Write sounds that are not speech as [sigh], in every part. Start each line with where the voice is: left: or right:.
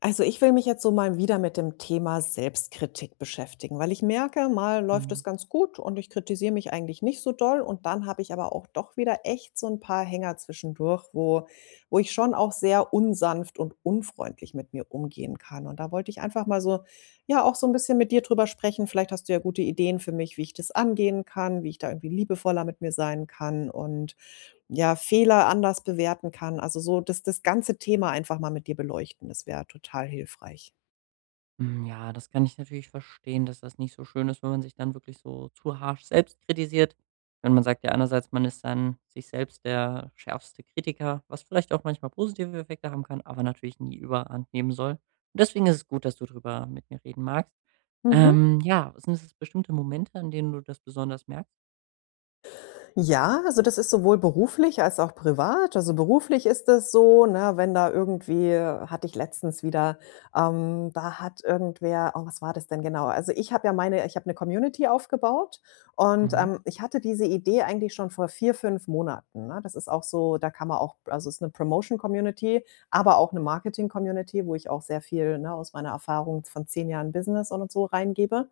left: Also ich will mich jetzt so mal wieder mit dem Thema Selbstkritik beschäftigen, weil ich merke, mal läuft es
right: Mhm.
left: ganz gut und ich kritisiere mich eigentlich nicht so doll und dann habe ich aber auch doch wieder echt so ein paar Hänger zwischendurch, wo ich schon auch sehr unsanft und unfreundlich mit mir umgehen kann. Und da wollte ich einfach mal so, ja, auch so ein bisschen mit dir drüber sprechen. Vielleicht hast du ja gute Ideen für mich, wie ich das angehen kann, wie ich da irgendwie liebevoller mit mir sein kann und ja, Fehler anders bewerten kann. Also, so das ganze Thema einfach mal mit dir beleuchten, das wäre total hilfreich.
right: Hm, ja, das kann ich natürlich verstehen, dass das nicht so schön ist, wenn man sich dann wirklich so zu harsch selbst kritisiert. Wenn man sagt ja einerseits, man ist dann sich selbst der schärfste Kritiker, was vielleicht auch manchmal positive Effekte haben kann, aber natürlich nie überhand nehmen soll. Und deswegen ist es gut, dass du drüber mit mir reden magst.
left: Mhm.
right: Ja, sind es bestimmte Momente, an denen du das besonders merkst?
left: Ja, also das ist sowohl beruflich als auch privat. Also beruflich ist es so, ne, wenn da irgendwie hatte ich letztens wieder, da hat irgendwer oh, was war das denn genau? Also ich habe eine Community aufgebaut und,
right: Mhm.
left: ich hatte diese Idee eigentlich schon vor 4 5 Monaten, ne? Das ist auch so da kann man auch also es ist eine Promotion-Community, aber auch eine Marketing-Community, wo ich auch sehr viel, ne, aus meiner Erfahrung von 10 Jahren Business und so reingebe.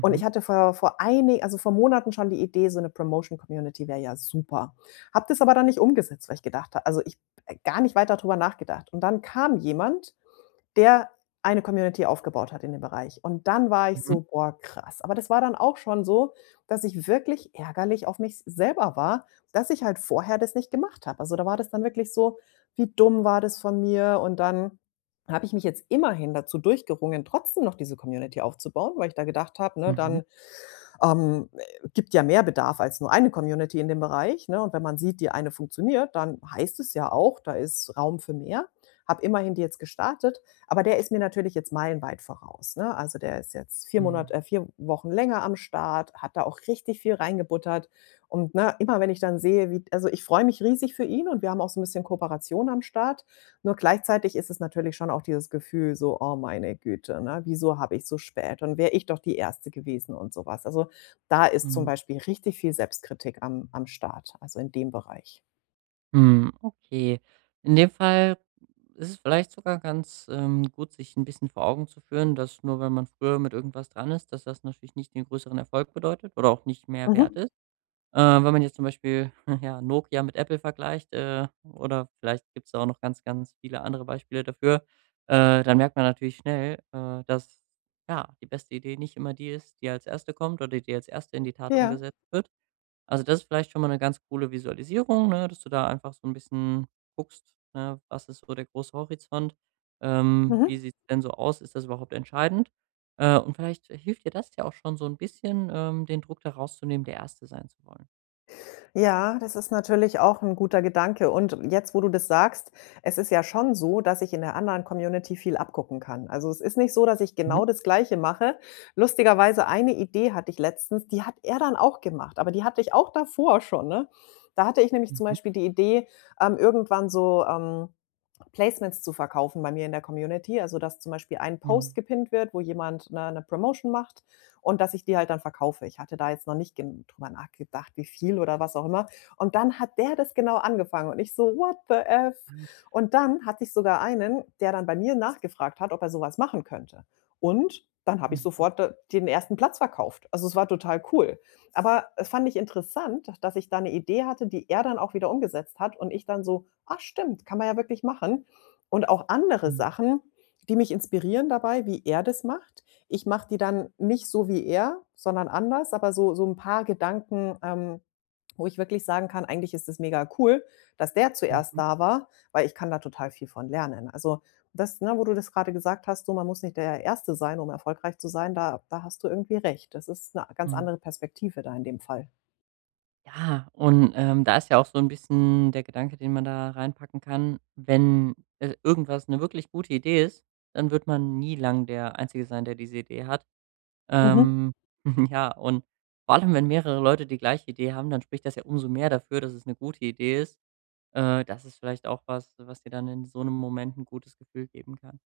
left: Und ich hatte vor vor einig also, vor Monaten schon die Idee, so eine Promotion-Community wäre ja super. Habe das aber dann nicht umgesetzt, weil ich gedacht habe also, ich gar nicht weiter drüber nachgedacht. Und dann kam jemand, der eine Community aufgebaut hat in dem Bereich. Und dann war ich
right: Mhm.
left: so: „Boah, krass.“ Aber das war dann auch schon so, dass ich wirklich ärgerlich auf mich selber war, dass ich halt vorher das nicht gemacht habe. Also, da war das dann wirklich so: „Wie dumm war das von mir?“ Und dann habe ich mich jetzt immerhin dazu durchgerungen, trotzdem noch diese Community aufzubauen, weil ich da gedacht habe, ne,
right: Mhm.
left: dann gibt ja mehr Bedarf als nur eine Community in dem Bereich, ne? Und wenn man sieht, die eine funktioniert, dann heißt es ja auch, da ist Raum für mehr. Habe immerhin die jetzt gestartet, aber der ist mir natürlich jetzt meilenweit voraus, ne? Also, der ist jetzt
right: Mhm.
left: 4 Wochen länger am Start, hat da auch richtig viel reingebuttert und, ne, immer wenn ich dann sehe, wie also, ich freue mich riesig für ihn und wir haben auch so ein bisschen Kooperation am Start. Nur gleichzeitig ist es natürlich schon auch dieses Gefühl so: „Oh meine Güte, ne, wieso habe ich so spät und wäre ich doch die Erste gewesen“ und sowas. Also, da ist zum
right: Mhm.
left: Beispiel richtig viel Selbstkritik am Start, also in dem Bereich.
right: Hm, okay. In dem Fall ist es vielleicht sogar ganz, gut, sich ein bisschen vor Augen zu führen, dass nur weil man früher mit irgendwas dran ist, dass das natürlich nicht den größeren Erfolg bedeutet oder auch nicht mehr wert
left: Mhm.
right: ist. Äh, Wenn man jetzt zum Beispiel, [laughs] ja, Nokia mit Apple vergleicht, oder vielleicht gibt es auch noch ganz, ganz viele andere Beispiele dafür, dann merkt man natürlich schnell, dass, ja, die beste Idee nicht immer die ist, die als erste kommt oder die als erste in die Tat
left: Ja.
right: umgesetzt wird. Also, das ist vielleicht schon mal eine ganz coole Visualisierung, ne, dass du da einfach so ein bisschen guckst, ne, was ist so der große Horizont?
left: Mhm.
right: Wie sieht's denn so aus? Ist das überhaupt entscheidend? Und vielleicht hilft dir das ja auch schon so ein bisschen, den Druck da rauszunehmen, der Erste sein zu wollen.
left: Ja, das ist natürlich auch ein guter Gedanke. Und jetzt, wo du das sagst, es ist ja schon so, dass ich in der anderen Community viel abgucken kann. Also, es ist nicht so, dass ich
right: Mhm,
left: genau das Gleiche mache. Lustigerweise eine Idee hatte ich letztens, die hat er dann auch gemacht, aber die hatte ich auch davor schon, ne? Da hatte ich nämlich zum
right: mhm,
left: Beispiel die Idee, ähm, irgendwann so, ähm Placements zu verkaufen bei mir in der Community. Also, dass zum Beispiel ein
right: mhm.
left: Post gepinnt wird, wo jemand eine 'ne Promotion macht und dass ich die halt dann verkaufe. Ich hatte da jetzt noch nicht gen drüber nachgedacht, wie viel oder was auch immer. Und dann hat der das genau angefangen und ich so: „What the F?“
right: Ach,
left: Und dann hatte ich sogar einen, der dann bei mir nachgefragt hat, ob er sowas machen könnte. Und dann habe ich
right: mhm,
left: sofort da den ersten Platz verkauft. Also, es war total cool. Aber es fand ich interessant, dass ich da eine Idee hatte, die er dann auch wieder umgesetzt hat und ich dann so: „Ah, stimmt, kann man ja wirklich machen.“ Und auch andere
right: mhm,
left: Sachen, die mich inspirieren dabei, wie er das macht. Ich mache die dann nicht so wie er, sondern anders, aber so ein paar Gedanken, wo ich wirklich sagen kann: „Eigentlich ist es mega cool, dass der zuerst
right: mhm,
left: da war, weil ich kann da total viel von lernen.“ Also, das ne, wo du das gerade gesagt hast, so man muss nicht der Erste sein, um erfolgreich zu sein, da hast du irgendwie recht. Das ist eine ganz
right: mhm.
left: andere Perspektive da in dem Fall.
right: Ja, und, da ist ja auch so ein bisschen der Gedanke, den man da reinpacken kann, wenn, irgendwas eine wirklich gute Idee ist, dann wird man nie lang der Einzige sein, der diese Idee hat.
left: Mhm.
right: Ähm, [laughs] ja, und vor allem, wenn mehrere Leute die gleiche Idee haben, dann spricht das ja umso mehr dafür, dass es eine gute Idee ist. Das ist vielleicht auch was, was dir dann in so einem Moment ein gutes Gefühl geben kann.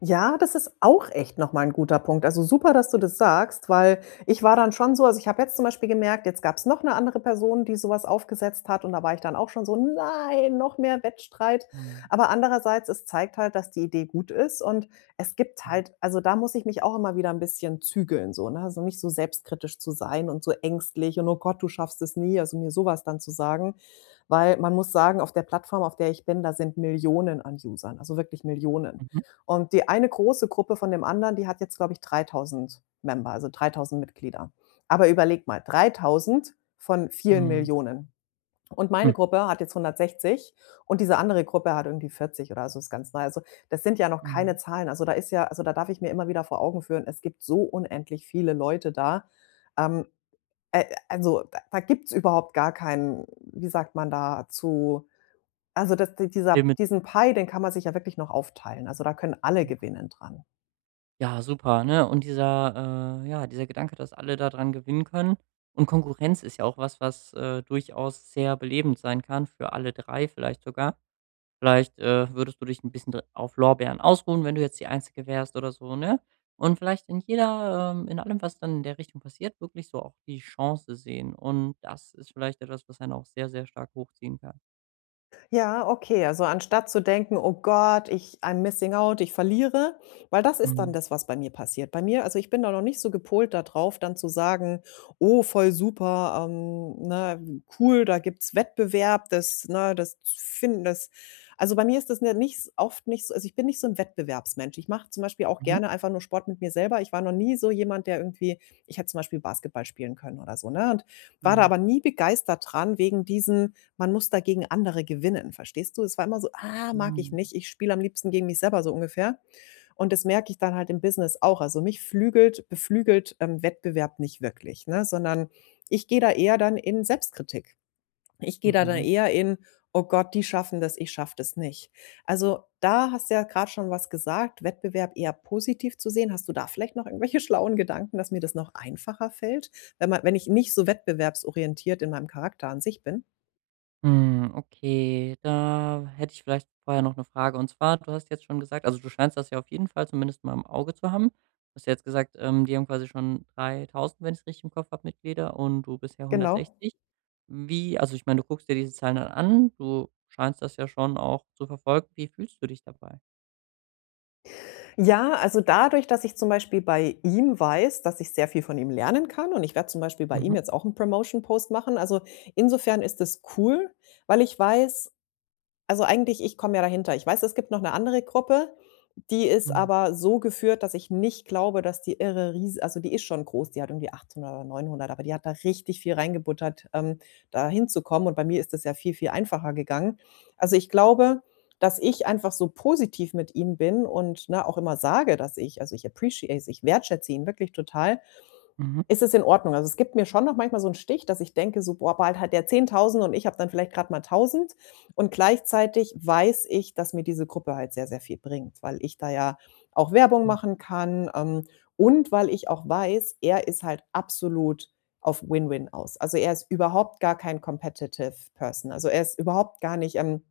left: Ja, das ist auch echt noch mal 'n guter Punkt. Also, super, dass du das sagst, weil ich war dann schon so also, ich habe jetzt zum Beispiel gemerkt, jetzt gab es noch eine andere Person, die so was aufgesetzt hat und da war ich dann auch schon so: „Nein, noch mehr Wettstreit.“
right: Mhm,
left: Aber andererseits, es zeigt halt, dass die Idee gut ist und es gibt
right: mhm,
left: halt also, da muss ich mich auch immer wieder ein bisschen zügeln so, ne? Also, nicht so selbstkritisch zu sein und so ängstlich und: „Oh Gott, du schaffst es nie.“ Also, mir sowas dann zu sagen, weil man muss sagen, auf der Plattform, auf der ich bin, da sind Millionen an Usern, also, wirklich Millionen.
right: mhm,
left: Und die eine große Gruppe von dem anderen, die hat jetzt, glaube ich, 3.000 Member, also 3.000 Mitglieder. Aber überleg mal, 3.000 von vielen
right: mhm,
left: Millionen. Und
right: hm,
left: meine Gruppe hat jetzt 160 und diese andere Gruppe hat irgendwie 40 oder so, ist ganz neu. Also, das sind ja noch keine
right: mhm.
left: Zahlen. Also, da ist ja also, da darf ich mir immer wieder vor Augen führen, es gibt so unendlich viele Leute da. Ähm, also, da gibt's überhaupt gar keinen wie sagt man dazu also, das dieser
right: Limit,
left: diesen Pie, den kann man sich ja wirklich noch aufteilen. Also, da können alle
right: ja.
left: gewinnen dran.
right: Ja, super, ne? Und dieser ja, dieser Gedanke, dass alle daran gewinnen können und Konkurrenz ist ja auch was, was, durchaus sehr belebend sein kann für alle 3 vielleicht sogar. Vielleicht, würdest du dich ein bisschen d auf Lorbeeren ausruhen, wenn du jetzt die Einzige wärst oder so, ne? Und vielleicht in jeder in allem, was dann in der Richtung passiert, wirklich so auch die Chance sehen. Und das ist vielleicht etwas, was einen auch sehr, sehr stark hochziehen kann.
left: Ja, okay. Also anstatt zu denken: „Oh Gott, ich I'm missing out, ich verliere“, weil das ist dann
right: Mhm.
left: das, was bei mir passiert. Bei mir also ich bin da noch nicht so gepolt darauf, dann zu sagen: „Oh, voll super, ne, cool, da gibt's Wettbewerb, das ne, das finden das“ also bei mir ist das, ne, nicht s oft nicht so also ich bin nicht so ein Wettbewerbsmensch. Ich mache zum Beispiel auch
right: Mhm.
left: gerne einfach nur Sport mit mir selber. Ich war noch nie so jemand, der irgendwie ich hätte zum Beispiel Basketball spielen können oder so, ne, und war da
right: Mhm.
left: aber nie begeistert dran wegen diesen man muss da gegen andere gewinnen, verstehst du? Es war immer so: „Ah, mag ich
right: Mhm.
left: nicht. Ich spiele am liebsten gegen mich selber“, so ungefähr. Und das merke ich dann halt im Business auch. Also, mich flügelt beflügelt, Wettbewerb nicht wirklich, ne, sondern ich gehe da eher dann in Selbstkritik. Ich gehe da dann
right: Mhm.
left: eher in: „Oh Gott, die schaffen das, ich schaffe das nicht.“ Also, da hast du ja gerade schon was gesagt, Wettbewerb eher positiv zu sehen. Hast du da vielleicht noch irgendwelche [laughs] schlauen Gedanken, dass mir das noch einfacher fällt, wenn ich nicht so wettbewerbsorientiert in meinem Charakter an sich bin?
right: Hm, okay, da hätte ich vielleicht vorher noch eine Frage. Und zwar, du hast jetzt schon gesagt also, du scheinst das ja auf jeden Fall zumindest mal im Auge zu haben. Du hast ja jetzt gesagt, die haben quasi schon 3.000, wenn ich es richtig im Kopf habe, Mitglieder und du bisher
left: Genau.
right: 160. Wie also, ich meine, du guckst dir diese Zahlen dann an, du scheinst das ja schon auch zu verfolgen. Wie fühlst du dich dabei?
left: Ja, also dadurch, dass ich zum Beispiel bei ihm weiß, dass ich sehr viel von ihm lernen kann und ich werde zum Beispiel bei ihm
right: Mhm,
left: jetzt auch einen Promotion Post machen. Also, insofern ist es cool, weil ich weiß also, eigentlich ich komme ja dahinter. Ich weiß, es gibt noch eine andere Gruppe, die ist
right: mhm,
left: aber so geführt, dass ich nicht glaube, dass die irre ries also, die ist schon groß, die hat irgendwie 800 oder 900, aber die hat da richtig viel reingebuttert, da hinzukommen und bei mir ist das ja viel, viel einfacher gegangen. Also, ich glaube, dass ich einfach so positiv mit ihm bin und, ne, auch immer sage, dass ich also, ich wertschätze ihn wirklich total
right: mhm,
left: ist es in Ordnung? Also, es gibt mir schon noch manchmal so 'n Stich, dass ich denke so: „Boah, bald hat der 10.000 und ich habe dann vielleicht grad mal 1.000 und gleichzeitig weiß ich, dass mir diese Gruppe halt sehr, sehr viel bringt, weil ich da ja auch Werbung
right: mhm,
left: machen kann, und weil ich auch weiß, er ist halt absolut auf Win-Win aus. Also, er ist überhaupt gar kein competitive person. Also, er ist überhaupt gar nicht,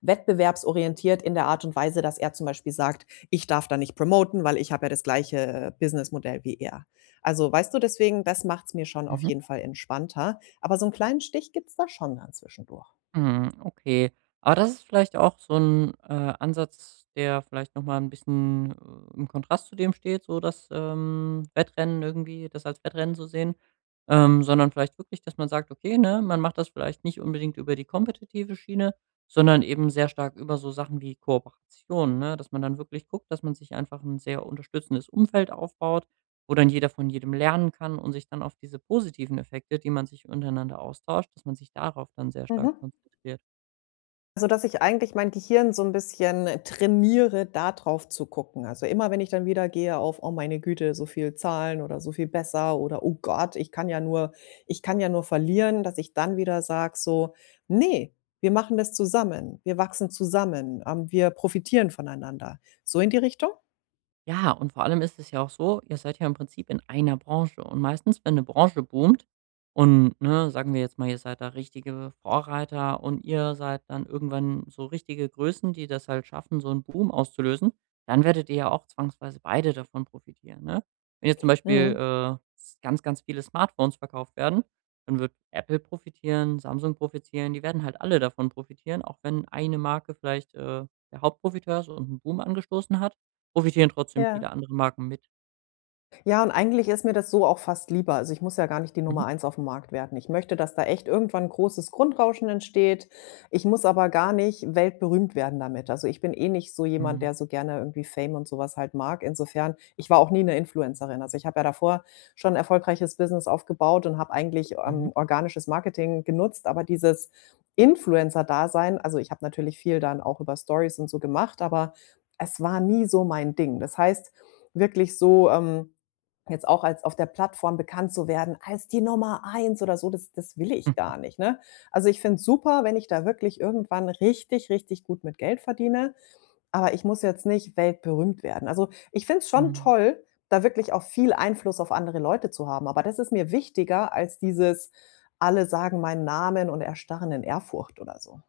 left: wettbewerbsorientiert in der Art und Weise, dass er zum Beispiel sagt, ich darf da nicht promoten, weil ich habe ja das gleiche Businessmodell wie er. Also weißt du, deswegen, das macht's mir schon auf
right: mhm.
left: jeden Fall entspannter. Aber so einen kleinen Stich gibt's da schon dann zwischendurch.
right: Mhm, okay. Aber das ist vielleicht auch so ein Ansatz, der vielleicht noch mal 'n bisschen, im Kontrast zu dem steht, so das, Wettrennen irgendwie das als Wettrennen zu sehen, sondern vielleicht wirklich, dass man sagt: „Okay, ne, man macht das vielleicht nicht unbedingt über die kompetitive Schiene, sondern eben sehr stark über so Sachen wie Kooperation“, ne? Dass man dann wirklich guckt, dass man sich einfach ein sehr unterstützendes Umfeld aufbaut wo dann jeder von jedem lernen kann und sich dann auf diese positiven Effekte, die man sich untereinander austauscht dass man sich darauf dann sehr stark
left: Mhm.
right: konzentriert.
left: Also, dass ich eigentlich mein Gehirn so ein bisschen trainiere, da drauf zu gucken. Also, immer wenn ich dann wieder gehe auf: „Oh, meine Güte, so viel Zahlen oder so viel besser“ oder „Oh Gott, ich kann ja nur verlieren“, dass ich dann wieder sage so: nee wir machen das zusammen. Wir wachsen zusammen. Wir profitieren voneinander.“ So in die Richtung?
right: Ja, und vor allem ist es ja auch so, ihr seid ja im Prinzip in einer Branche. Und meistens, wenn eine Branche boomt und, ne, sagen wir jetzt mal, ihr seid da richtige Vorreiter und ihr seid dann irgendwann so richtige Größen, die das halt schaffen, so einen Boom auszulösen, dann werdet ihr ja auch zwangsweise beide davon profitieren, ne? Wenn jetzt zum Beispiel,
left: Mhm,
right: s ganz, ganz viele Smartphones verkauft werden, dann wird Apple profitieren, Samsung profitieren, die werden halt alle davon profitieren, auch wenn eine Marke vielleicht, der Hauptprofiteur ist und 'n Boom angestoßen hat. Profitieren trotzdem
left: ja.
right: viele andere Marken mit.
left: Ja, und eigentlich ist mir das so auch fast lieber. Also, ich muss ja gar nicht die
right: Mhm.
left: Nummer eins auf dem Markt werden. Ich möchte, dass da echt irgendwann 'n großes Grundrauschen entsteht. Ich muss aber gar nicht weltberühmt werden damit. Also, ich bin eh nicht so jemand,
right: Mhm.
left: der so gerne irgendwie Fame und sowas halt mag. Insofern ich war auch nie eine Influencerin. Also, ich habe ja davor schon 'n erfolgreiches Business aufgebaut und habe eigentlich,
right: Mhm.
left: organisches Marketing genutzt, aber dieses Influencer-Dasein also, ich habe natürlich viel dann auch über Stories und so gemacht, aber es war nie so mein Ding. Das heißt, wirklich so, jetzt auch als auf der Plattform bekannt zu werden als die Nummer eins oder so, das will ich
right: Mhm.
left: gar nicht, ne? Also, ich finde es super, wenn ich da wirklich irgendwann richtig, richtig gut mit Geld verdiene, aber ich muss jetzt nicht weltberühmt werden. Also, ich finde es schon
right: Mhm.
left: toll, da wirklich auch viel Einfluss auf andere Leute zu haben, aber das ist mir wichtiger als dieses: „Alle sagen meinen Namen und erstarren in Ehrfurcht“ oder so.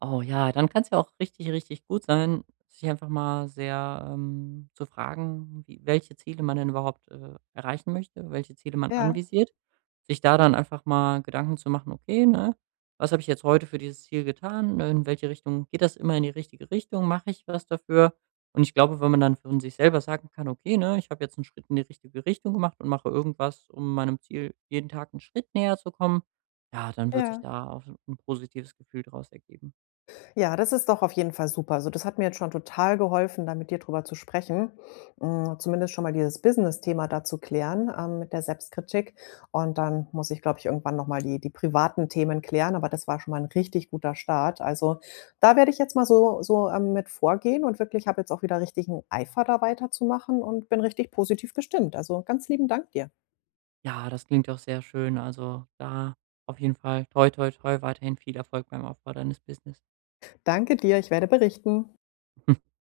right: Oh ja, dann kann es ja auch richtig, richtig gut sein, sich einfach mal sehr, zu fragen, wie welche Ziele man denn überhaupt, erreichen möchte, welche Ziele man
left: Ja,
right: anvisiert. Sich da dann einfach mal Gedanken zu machen: „Okay, ne, was habe ich jetzt heute für dieses Ziel getan? Ne, in welche Richtung geht das immer in die richtige Richtung? Mache ich was dafür?“ Und ich glaube, wenn man dann von sich selber sagen kann: „Okay, ne, ich habe jetzt einen Schritt in die richtige Richtung gemacht und mache irgendwas, um meinem Ziel jeden Tag einen Schritt näher zu kommen“, ja, dann wird sich
left: ja.
right: da auch so ein positives Gefühl daraus ergeben.
left: Ja, das ist doch auf jeden Fall super. Also, das hat mir jetzt schon total geholfen, da mit dir drüber zu sprechen. Hm, zumindest schon mal dieses Business-Thema da zu klären, mit der Selbstkritik. Und dann muss ich, glaube ich, irgendwann noch mal die privaten Themen klären, aber das war schon mal ein richtig guter Start. Also, da werde ich jetzt mal so mit vorgehen und wirklich habe jetzt auch wieder richtigen Eifer, da weiterzumachen und bin richtig positiv gestimmt. Also, ganz lieben Dank dir.
right: Ja, das klingt doch sehr schön. Also, da auf jeden Fall toi toi toi weiterhin viel Erfolg beim Aufbau deines Business.
left: Danke dir, ich werde berichten.
right: [laughs]